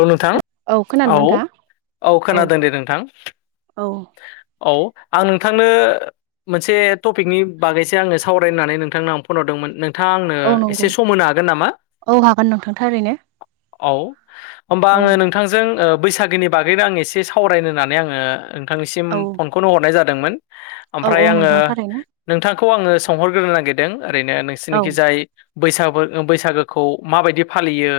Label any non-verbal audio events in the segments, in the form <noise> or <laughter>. औ नोंथां खोनादों औ नोंथाङा औ खोनादों दे नोंथां। औ औ आं नोंथांनो। मोनसे टपिकनि बागैसो आङो सावरायनो होननानै नोंथांनाव आं फन हरदोंमोन नों नोंथाङा आंनो औ नंगौ एसे सम होनो हागोन? नामा <inaudible> औ हागोन नोंथां थारैनो औ। होमबा औ आङो नोंथांजों बैसागोनि बागैनो आं एसे सावरायनो होननानै आङो नोंथांनिसिम औ फनखौनो हरनाय जादोंमोन औ ओमफ्राय औ आङो नोंथां थारैनो नोंथांखौ आङो सोंहरग्रोनो नागिरदों ओरैनो औ नोंसिरनिखि जाय बैसाग बैसागोखौ माबायदि फालियो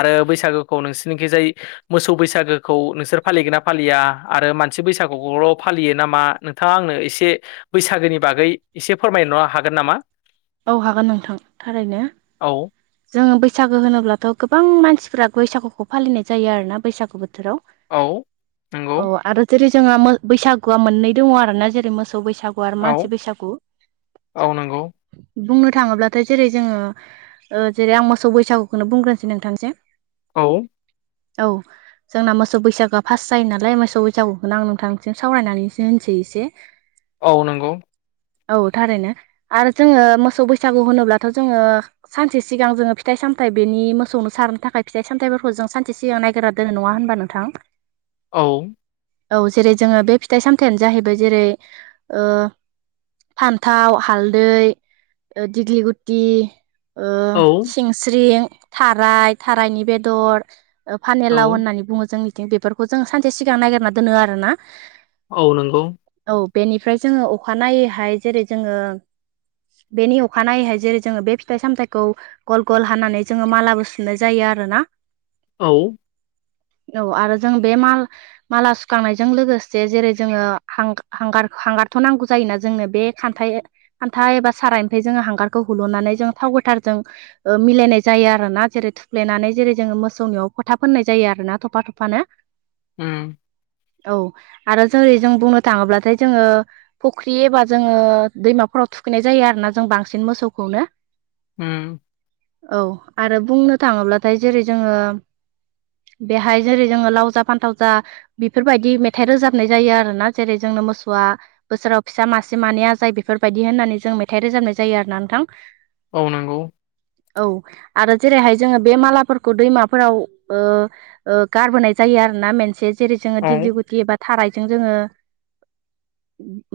आरो बैसागोखौ नोंसिरनिखि जाय मोसौ बैसागोखौ नोंसोर फालिगोन ना फालिया आरो मानसि बैसागुखौल' फालियो नामा? नोंथाङा आंनो एसे बैसागोनि बागै एसे फोरमायनो हागोन नामा? औ हागोन नोंथां थारैनो। औ <inaudible> जोङो बैसागो होनोब्लाथ' गोबां मानसिफोरा बैसागुखौ फालिनाय जायो आरो ना बैसागु बोथोराव। औ नंगौ <inaudible> अ आरो जेरै जोंहा बैसागुआ मोननै दङ आरोना जेरै मोसौ बैसागु। औ मानसि बैसागु। औ नंगौ। बुंनो थाङोब्लाथाय जेरै जोङो ओ जेरै आं मोसौ बैसागुखौनो बुंग्रोसै नोंथांसिम। औ। औ। जोंना मोसौ बैसागोआ फास जायो नालाय मोसौ बैसागुखौनो आं नोंथांसिम सावरायनानै होनोसै एसे। <inaudible> औ नंगौ। औ थारैनो। आरो जोङो मोसौ बैसागु होनोब्लाथ' जोङो सानसे सिगां जोङो फिथाइ सामथाइ बेनि मोसौनो सारनो थाखाय फिथाइ सामथाइफोरखौ जों सानसे सि सिगां नायग्रा दोङो नङा होनबा नोंथां। औ औ जेरै जोङो बे फिथाइ सामथायानो जाहैबाय जेरै ओ फान्थाव हालदै दिग्लि गुटि ओ औ सिंस्रिं थाराय थारायनि बेदर औ फानलाव होननानै बुङो जोंनि बेफोरखौ जों सानसे सिगां ननायागिरना दोनो आरोना। औ नोंगौ। औ बेनिफ्राय जोङो अखानायनायैहाय जेरै जोङो बेनि अखानायैहाय जेरै जोङो बे फिथाइ सामथाइखौ गल गल हानानै जोङो मालाबो सुनाय जायो आरोना। औ। <inaudible> औ आरो जों बे माल माला सुखांनायजों लोगोसे जेरै जोङो हांगा-हांगार- हांगारथ' नांगौ जायोना जोंनो बे खान्थाइ हाथाय एबा सारायनिफ्राय जोङो हांगारखौ हुल'नानै जोङो थाव गोथारजों ओ मिलायनाय जायो आरो ना जेरै थुफ्लेनानै जेरै जोङो मोसौनियाव फोथा फोननाय जायो आरो ना थफा थफानो। उम औ आरो जेरै जों बुंनो थाङोब्लाथाय जोङो फुख्रि एबा जोङो दैमाफोराव थुखैनाय जायो आरो ना जों बांसिन मोसौखौनो। उम औ आरो बुंनो थाङोब्लाथाय जेरै जोङो बेहाय जेरै जोङो लावजा फान्थाव जा बेफोरबायदि मेथाइ रोजाबनाय जायो आरोना जेरै जोंनो मोसौआ बोसोराव फिसा मासे मानै जाय बेफोरबायदि होननानै। जों मेथाइ रोजाबनाय जायो आरोना नोंथां। औ नंगौ औ आरो जेरैहाय जोङो बे मालाफोरखौ दैमाफोराव ओ ओ गारबोनाय जायो आरो ना मोनसे जेरै जोङो औ दिग्लि गुदि बा थारायजों जोङो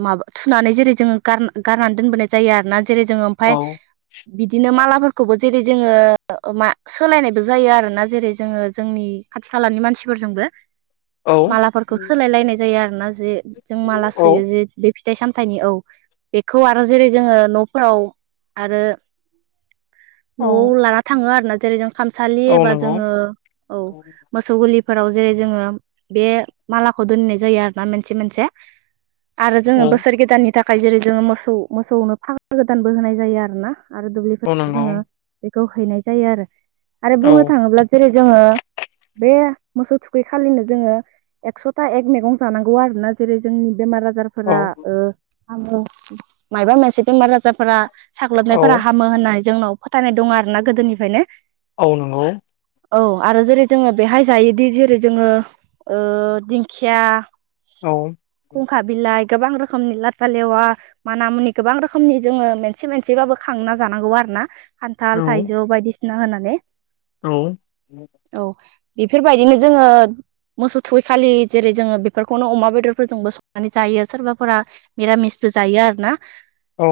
माबा थुनानै जेरै जोङो गार गारनानै दोनबोनाय जायो आरोना जेरै जोङो ओमफ्राय औ बिदिनो मालाफोरखौबो जेरै जोङो मा सोलायनायबो जायो आरोना जेरै जोङो जोंनि खाथि खालानि मानसिफोरजोंबो। औ मालाफोरखौ सोलाय लायनाय जायो आरो ना जे, जों माला औ सुयो जे बे फिथाइ सामथायाइनि औ खौ आरो जेरै जोंङो न'फ्राव आरो न'आव औ लाना थांङो आरो ना जेरै जों खामसालि औ एबा नंगौ जोंङो औ मोसौ गलिफोराव जेरै जोंङो बे मालाखौ दोननाय जायो आरो ना मोनसे मोनसे। आरो जोंङो औ बोसोर गोदाननि थाखाय जेरै जोंङो मोसौ मोसौनो फाग गोदानबो होनाय जायो आरो ना। आरो औ दुब्लिफोर नंगौ जोंङो बेखौ हैनाय जायो आरो आरो बुंनो औ थांङोब्ला जेरै जोंङो बे मोसौ थुखै खालिनो जोंङो एकस'था एक मैगं जानांगौ आरो ना जेरै जोंनि बेमार आजार फोरा औ ओ हामो माइबा मोनसे बेमार आजारफोरा साग्लोबनायफोरा औ हाम हामो होननानै जोंनाव फोथायनाय दं आरो ना गोदोनिफ्रायनो। औ नंगौ औ आरो जेरै जोंङो बेहाय जायोदि जेरै जोंङो ओ दिंखिया औ खुंखा बिलाइ गोबां रोखोमनि लाथा लेवा माना मुनि गोबां रोखोमनि जोंङो मोनसे मोनसेबाबो खांना जानांगौ आरो ना। औ खान्थाल थाइजौ बायदिसिना होनानै औ औ बेफोरबायदिनो जोंङो मोसौ थुवैखालि जेरै जोंङो बेफोरखौनो अमा बेदर फोरजोंबो संनानै जायो सोरबाफोरा मिरामिसबो जायो आरो ना। औ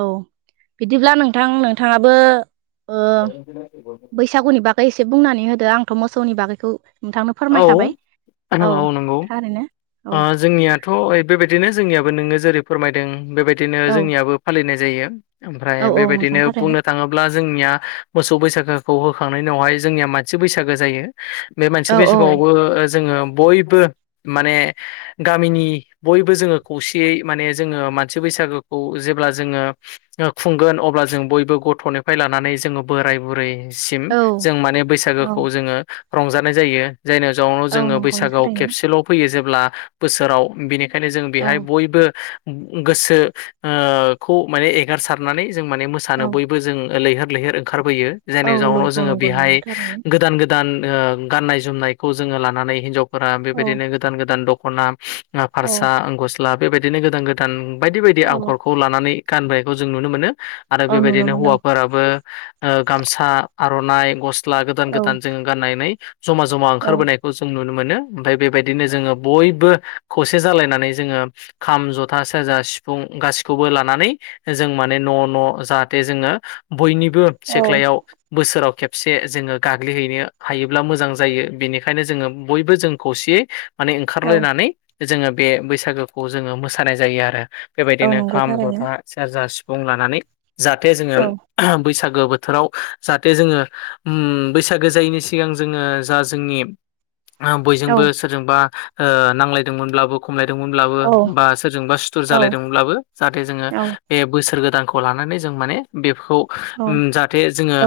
औ बिदिब्ला नोंथां नोंथांङाबो बैसागुनि बागै एसे बुंनानै होदो आंथ' मोसौनि बागैखौ नोंथांनो फोरमायखाबाय औ थारैनो। औ जोंनियाथ' बेबायदिनो जोंनियाबो नोंङो जेरै फोरमायदों बेबायदिनो औ जोंनियाबो फालिनाय जायो ओमफ्राय औ औ नोंथां बेबायदिनो थारैनो बुंनो थांङोब्ला ब्ला जोंनिया मोसौ बैसागोखौ होखांनायनि उनावहाय जोंनि मानसि बैसागोआ जायो बे मान बै औ औ सिगाङावबो जोंङो बयबो माने गामिनि बयबो जोंङो खौसेयै माने जोंङो मानसि बैसागोखौ जेब्ला जोंङो खुंगोन अब्ला जों बयबो गथ'निफ्राय लानानै जोंङो बोराय बुरै सिम औ जों माने औ बैसागोखौ जोंङो रंजानाय जायो। जायनि जाउनाव औ जोंङो नंगौ बैसागोआव थारैनो खेबसेल' फैयो जेब्ला बोसोराव बिनि बेखायनो जों बेहाय औ बयबो गोसो ओ खौ माने एगारसारनानै जों माने मोसानो औ बयबो बो जों लैहोर लैहोर ओंखार बोयो औ जेनो जाउनाव नंगौ जोंङो नंगौ बेहाय नंगौ थारैनो गोदान गोदान गोदान गाननाय जोमनायखौ जोंङो लानानै हिनजावफोरा औ बेबायदिनो गोदान गोदान दख'ना औ फारसा गस्ला बेबायदिनो गोदान गोदान बायदि बायदि औ आग'रखौ लानानै गानबोनायखौ जों नुनो मोनो आरो औ नुनो बेबायदिनो मोनदों हौवाफोराबो गामसा आर'नाइ गस्ला गोदान औ गोदान जोंङो गाननानै जमा जमा औ ओंखारबोनायखौ खौ जों नुनो मोनो ओमफ्राय बेबायदिनो जोंङो बयबो खौसे जालायनानै जोंङो खाम जथा सेरजा सिफुं गाैसिखौबो लानानै जों माने न' न' जाहाथे जोंङो बयनिबो औ सिख्लायाव बोसोराव खेबसे जोंङो गाग्लिहैनो हायोब्ला मोजां जायो बेनिखायनो जोंङो बयबो जों खौसेयै माने औ ओंखारलायनानै जोंङो बे बैसागोखौ जोंङो मोसानाय जायो आरो औ बेबायदिनो नंगौ खाम थारैनो जथा सेरजा सिफुं लानानै जाहाथे जोंङो औ बैसागो बोथोराव जाहाथे जोंङो बैसागो जायैनि सिगां जोंङो जा जोंनि औ बयजोंबो सोरजोंबा नांलायदोंमोनब्लाबो खमलायदोंमोनब्लाबो औ बा सोरजोंबा सुथुर औ जालायदोंमोनब्लाबो जाहाथे जोंङो औ बे बोसोर गोदानखौ लानानै जों माने बेखौ। औ जाहाथे जोङो औ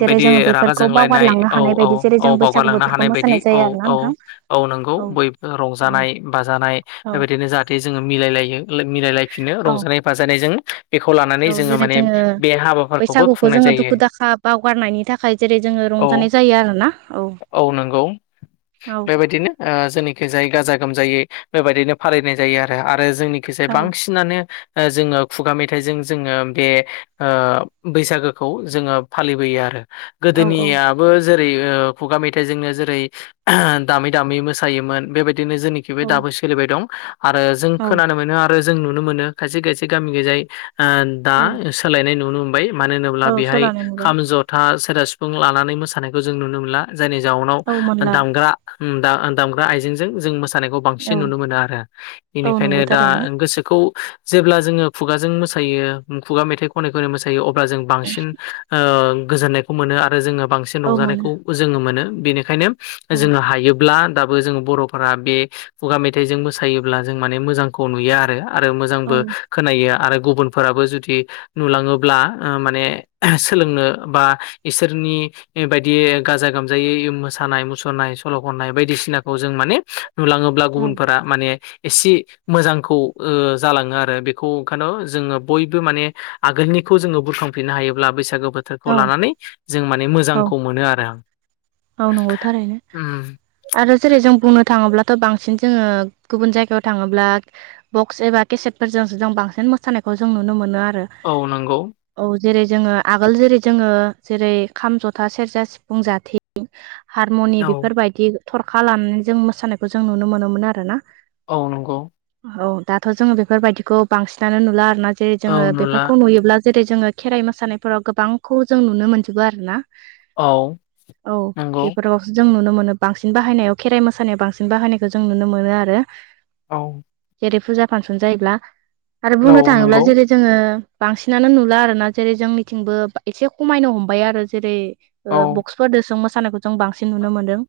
जेरै जोङो रागा बेफोरखौ जोंलायनाय बावगारलांनो औ हानाय औ बायदि जेरै जों औ बैसागु बावगारालांनो बोथोरखौ हानाय बायदि मोसानाय औ जायो आरोना औ नोंथां औ नंगौ बयबो औ रंजानाय बाजानाय औ बेबायदिनो जायो जाहाथे जोङो मिलायलायो मिलायलायफिनो औ रंजानाय बाजानायजों बेखौ लानानै औ जेरै माने जोङो बे हाबाफोरखौबो बैसागुखौ खुंनाय जोङो जायो दुखु दाखा बावगारनायनि थाखाय जेरै जोङो औ रंजानाय जायो आरो ना औ औ नंगौ औ बेबायदिनो जोंनिखिजाय गाजा गोमजायै बेबायदिनो फालिनाय जायो आरो जोंनिखैजाय औ बांसिन नानो जोङो खुगा मेथाइजों जोङो बे बैसागोखौ जोङो फालिबोयो आरो औ औ गोदोनियाबो जेरै खुगा मेथाइ जोंनो जेरै दामै दामै मोसायोमोन बेबायदिनो जोंनिखैबो औ दाबो सोलिबाय दं आरो जों औ खोनानो मोनो आरो जों नुनो मोनो खायसे खायसे गामि गैजाय दा औ सोलायनाय नुनो मोनबाय मानो होनोब्ला औ बेहाय सलानो नुबाय खाम जथा सेरजा सिफुं लानानै मोसानायखौ नुनो मोनला जायनि जाउनाव औ मोनला दामग्रा दामग्रा आइजेंजों जों मोसा खौ औ बांसिन नुनो मोनो आरो औ बेनिखायनो नंगौ दा थारैनो गोसोखौ जेब्ला जोङो खुगाजों मोसायो खुगा मेथाइखौ खनै खनै मोसायो अब्ला जों बांसिन गोजोन्नायखौ मोनो आरो जोङो बांसिन औ रंजानायखौ मोनो जोङो मोनो बेनिखायनो औ जोङो हायोब्ला दा जो बर'फोरा बे खुगा मेथाइजों मोसायोब्ला जों माने मोजांखौ नुयो आरो आरो औ मोजांबो खोनायो आरो गुबुनफोराबो जुदि नुलाङोब्ला माने सोलोंनो बा इसोरनि बायदि बिदि गाजा गोमजायै मोसानाय मुसुरनाय सल' खननाय बायदिसिनाखौ जों माने नुलाङोब्ला औ गुबुनफोरा माने एसे मोजांखौ जालाङो आरो बेखौ ओंखायनो जोङो बयबो माने आगोलनिखौ जोङो बोखांफिननो हायोब्ला बैसागो बोथोर खौ औ लानानै जों माने औ मोजांखौ मोनो आरो औ नंगौ थारैनो। उम आरो जेरै जों बुंनो थाङोब्लाथ' बांसिन जोङो गुबुन जायगायाव थाङोब्ला बक्स एबा केसेटफोरजों जों बांसिन मोसानायखौ जों नुनो मोनो आरो। औ नंगौ। औ जेरै जोङो आगोल जेरै जोङो जेरै खाम जथा सेरजा सिफुं जाथि हारमनि औ बेफोरबायदि थरखा लानानै जों मोसानायखौ जों नुनो मोनोमोन आरो ना। औ नंगौ। औ दाथ' जोङो बेफोरबायदिखौ बांसिनानो नुला आरोना जे औ जोङो नुला बेफोरखौ नुयोब्ला जेरै जोङो खेराइ मोसानायफोराव गोबांखौ जों नुनो मोनजोबो आरो ना। औ। औ नंगौ बेफोराव जों नुनो मोनो बांसिन बाहायनायाव खेराइ मोसानायाव बांसिन बाहायनायखौ जों नुनो मोनो आरो। औ। जेरै फुजा फांसन जायोब्ला आरो बुंनो औ थाङोब्ला नंगौ जेरै जोङो बांसिनानो नुला आरोना जेरै जोंनिथिंबो एसे खमायनो हमबाय आरो जेरै औ ओ बक्सफोरदोसों मोसानायखौ जों बांसिन नुनो मोन्दों।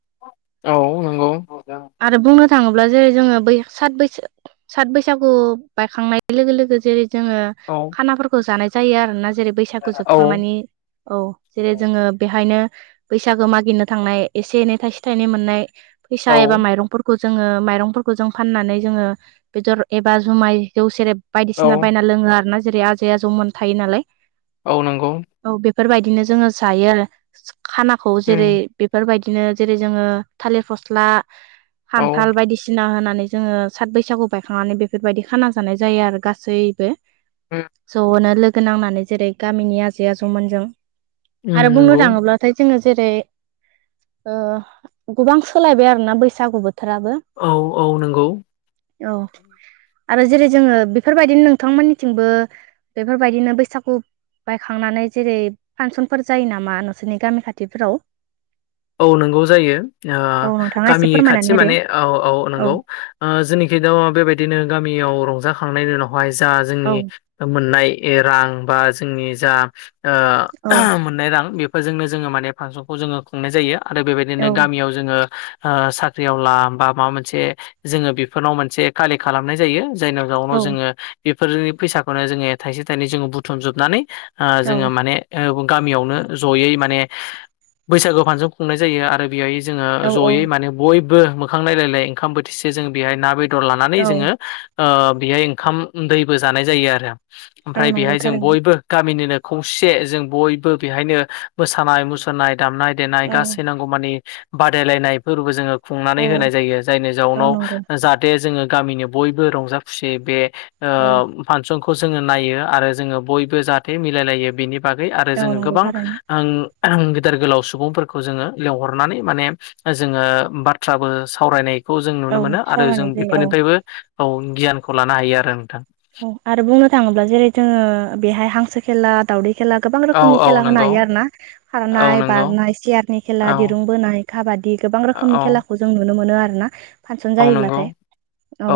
औ नंगौ। औ आरो बुंनो थाङोब्ला जेरै जोङो बै साथ बैसो सात बैसागु बायखांनाय लोगो लोगो जेरै जोङो औ। खानाफोरखौ जानाय जायो आरोना जेरै बैसागु जोबखांनानै औ जेरै जोङो बेहायनो बैसागो मागिनो थांनाय एसे एनै थाइसे थाइनै मोननाय फैसा औ एबा माइरंफोरखौ जोङो माइरंफोरखौ जों फाननानै जोङो बेदर एबा जुमाय जौ सेरेब औ बायदिसिना बायना लोङो आरो ना जेरै आजै आजौमोन थायो नालाय। औ नंगौ। औ बेफोरबायदिनो जोङो जायो आरो खानाखौ उम जेरै बेफोरबायदिनो जेरै जोङो थालिर फस्ला औ खान्थाल बायदिसिना होनानै जोङो सात बैसागु बायखांनानै बेफोरबायदि खाना जानाय जायो आरो गासैबो उम ज'नो लोगो गो नांनानै जेरै गामिनि आजै आजौमोनजों उम, आरो बुंनो नंगौ थाङोब्ला फ्राय जोङो जेरै गोबां सोलायबाय आरोना बैसागु बोथोराबो। औ औ नंगौ। औ आरो जेरै जोङो बेफोरबायदिनो नोंथांमोननिथिंबो बेफोरबायदिनो बैसागु बायखांनानै जेरै फांसनफोर जायो नामा? बिसिनि गामि खाथिफोराव? औ नंगौ जायो औ नोंथाङा एसे गामिनि फोरमायनानै खाथि होदो माने औ औ नंगौ। ओ जोंनिखि थ' बेबायदिनो गामियाव रंजाखांनायनि उनावहाय जा जोंनि औ मोननाय ए रां बा जोंनि जा औ मोननाय ओ रां बे बेजोंनो जोङो माने फांसनखौ जोङो खुंनाय जायो आरो बेबायदिनो औ गामियाव जोङो ओ साख्रियाव ला बा माबा मोनसे जोङो बेफोरनाव मोनसे कालिक खालामनाय जायो। जायनाव जाउनाव औ जोङो बेफोरनि फैसाखौनो जोङो थाइसे थाइनै जोङो बुथुमजोबनानै ओ जोङो औ माने गामियावनो ज'यै माने बैसागो फांसन खुंनाय जायो आरो बेहाय जोङो औ ज'यै औ माने बयबो मोखां नायलायलाय ओंखाम बोथिसे जों बेहाय ना बेदर लानानै औ जोङो ओ बेहाय ओंखाम दैबो जानाय जायो आरो औ ओमफ्राय नंगौ बेहाय जों थारैनो बयबो। गामिनिनो खौसे जों बयबो बेहायनो मोसानाय मुसुरनाय दामनाय देनाय औ गासै नांगौ बादलायनाय फोरबो जोङो औ खुंनानै होनाय जायो जायनि औ जाउनाव नंगौ दे जोङो गामिनि बयबो रंजा खुसिय बे औ फांसनखौ जोङो नायो आरो जोङो बयबो जाहाथे मिलायलायो बेनि। बागै आरो औ जोङो नंगौ गोबां। थारैनो देर गोलाव सुबुंफोरखौ जोङो लिंहरनानै माने जोङो बाथ्राबो सावरायनाय खौ जों औ नुनो मोनो आरो जों सावरायनाय जायो औ बेफोरनिफ्रायबो औ गियानखौ लानो हायो आरो नोंथां। आरो बुंनो थाङोब्ला जेरै जोङो बेहाय हांसो खेला दावदै खेला गोबां औ रोखोमनि औ खेला होनो नंगौ हायो आरो ना। औ खारनाय नंगौ बारनाय सियारनि खेला औ दिरुं बोनाय काबादि गोबां रोखोमनि औ खेला खौ जों नुनो मोनो आरोना फांसन औ नंगौ जायोब्लाथाय औ।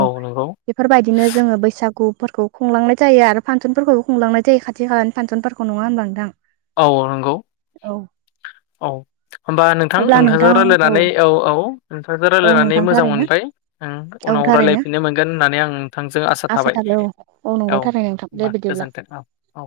बेफोर बायदिनो जोङो बैसागु। गुफोरखौ खुंलांनाय जायो आरो फांसनफोरखौबो खुंलांनाय जायो खाथि खालानि फांसनफोरखौ नङा होनबा नोंथां। औ नंगौ औ औ। होमबा नोंथां नोंथांजों रायज्लायनानै औ औ नोंथांजों औ रायज्लायनानै नोंथां मोजां थारैनो मोनबाय। औ उनाव थारैनो रायज्लायफिननो मोनगोन होननानै आं नोंथांजों आसा। थाबाय औ नंगौ औ थारैनो नोंथां दे होनबा बिदिब्ला गोजोन्थों औ। औ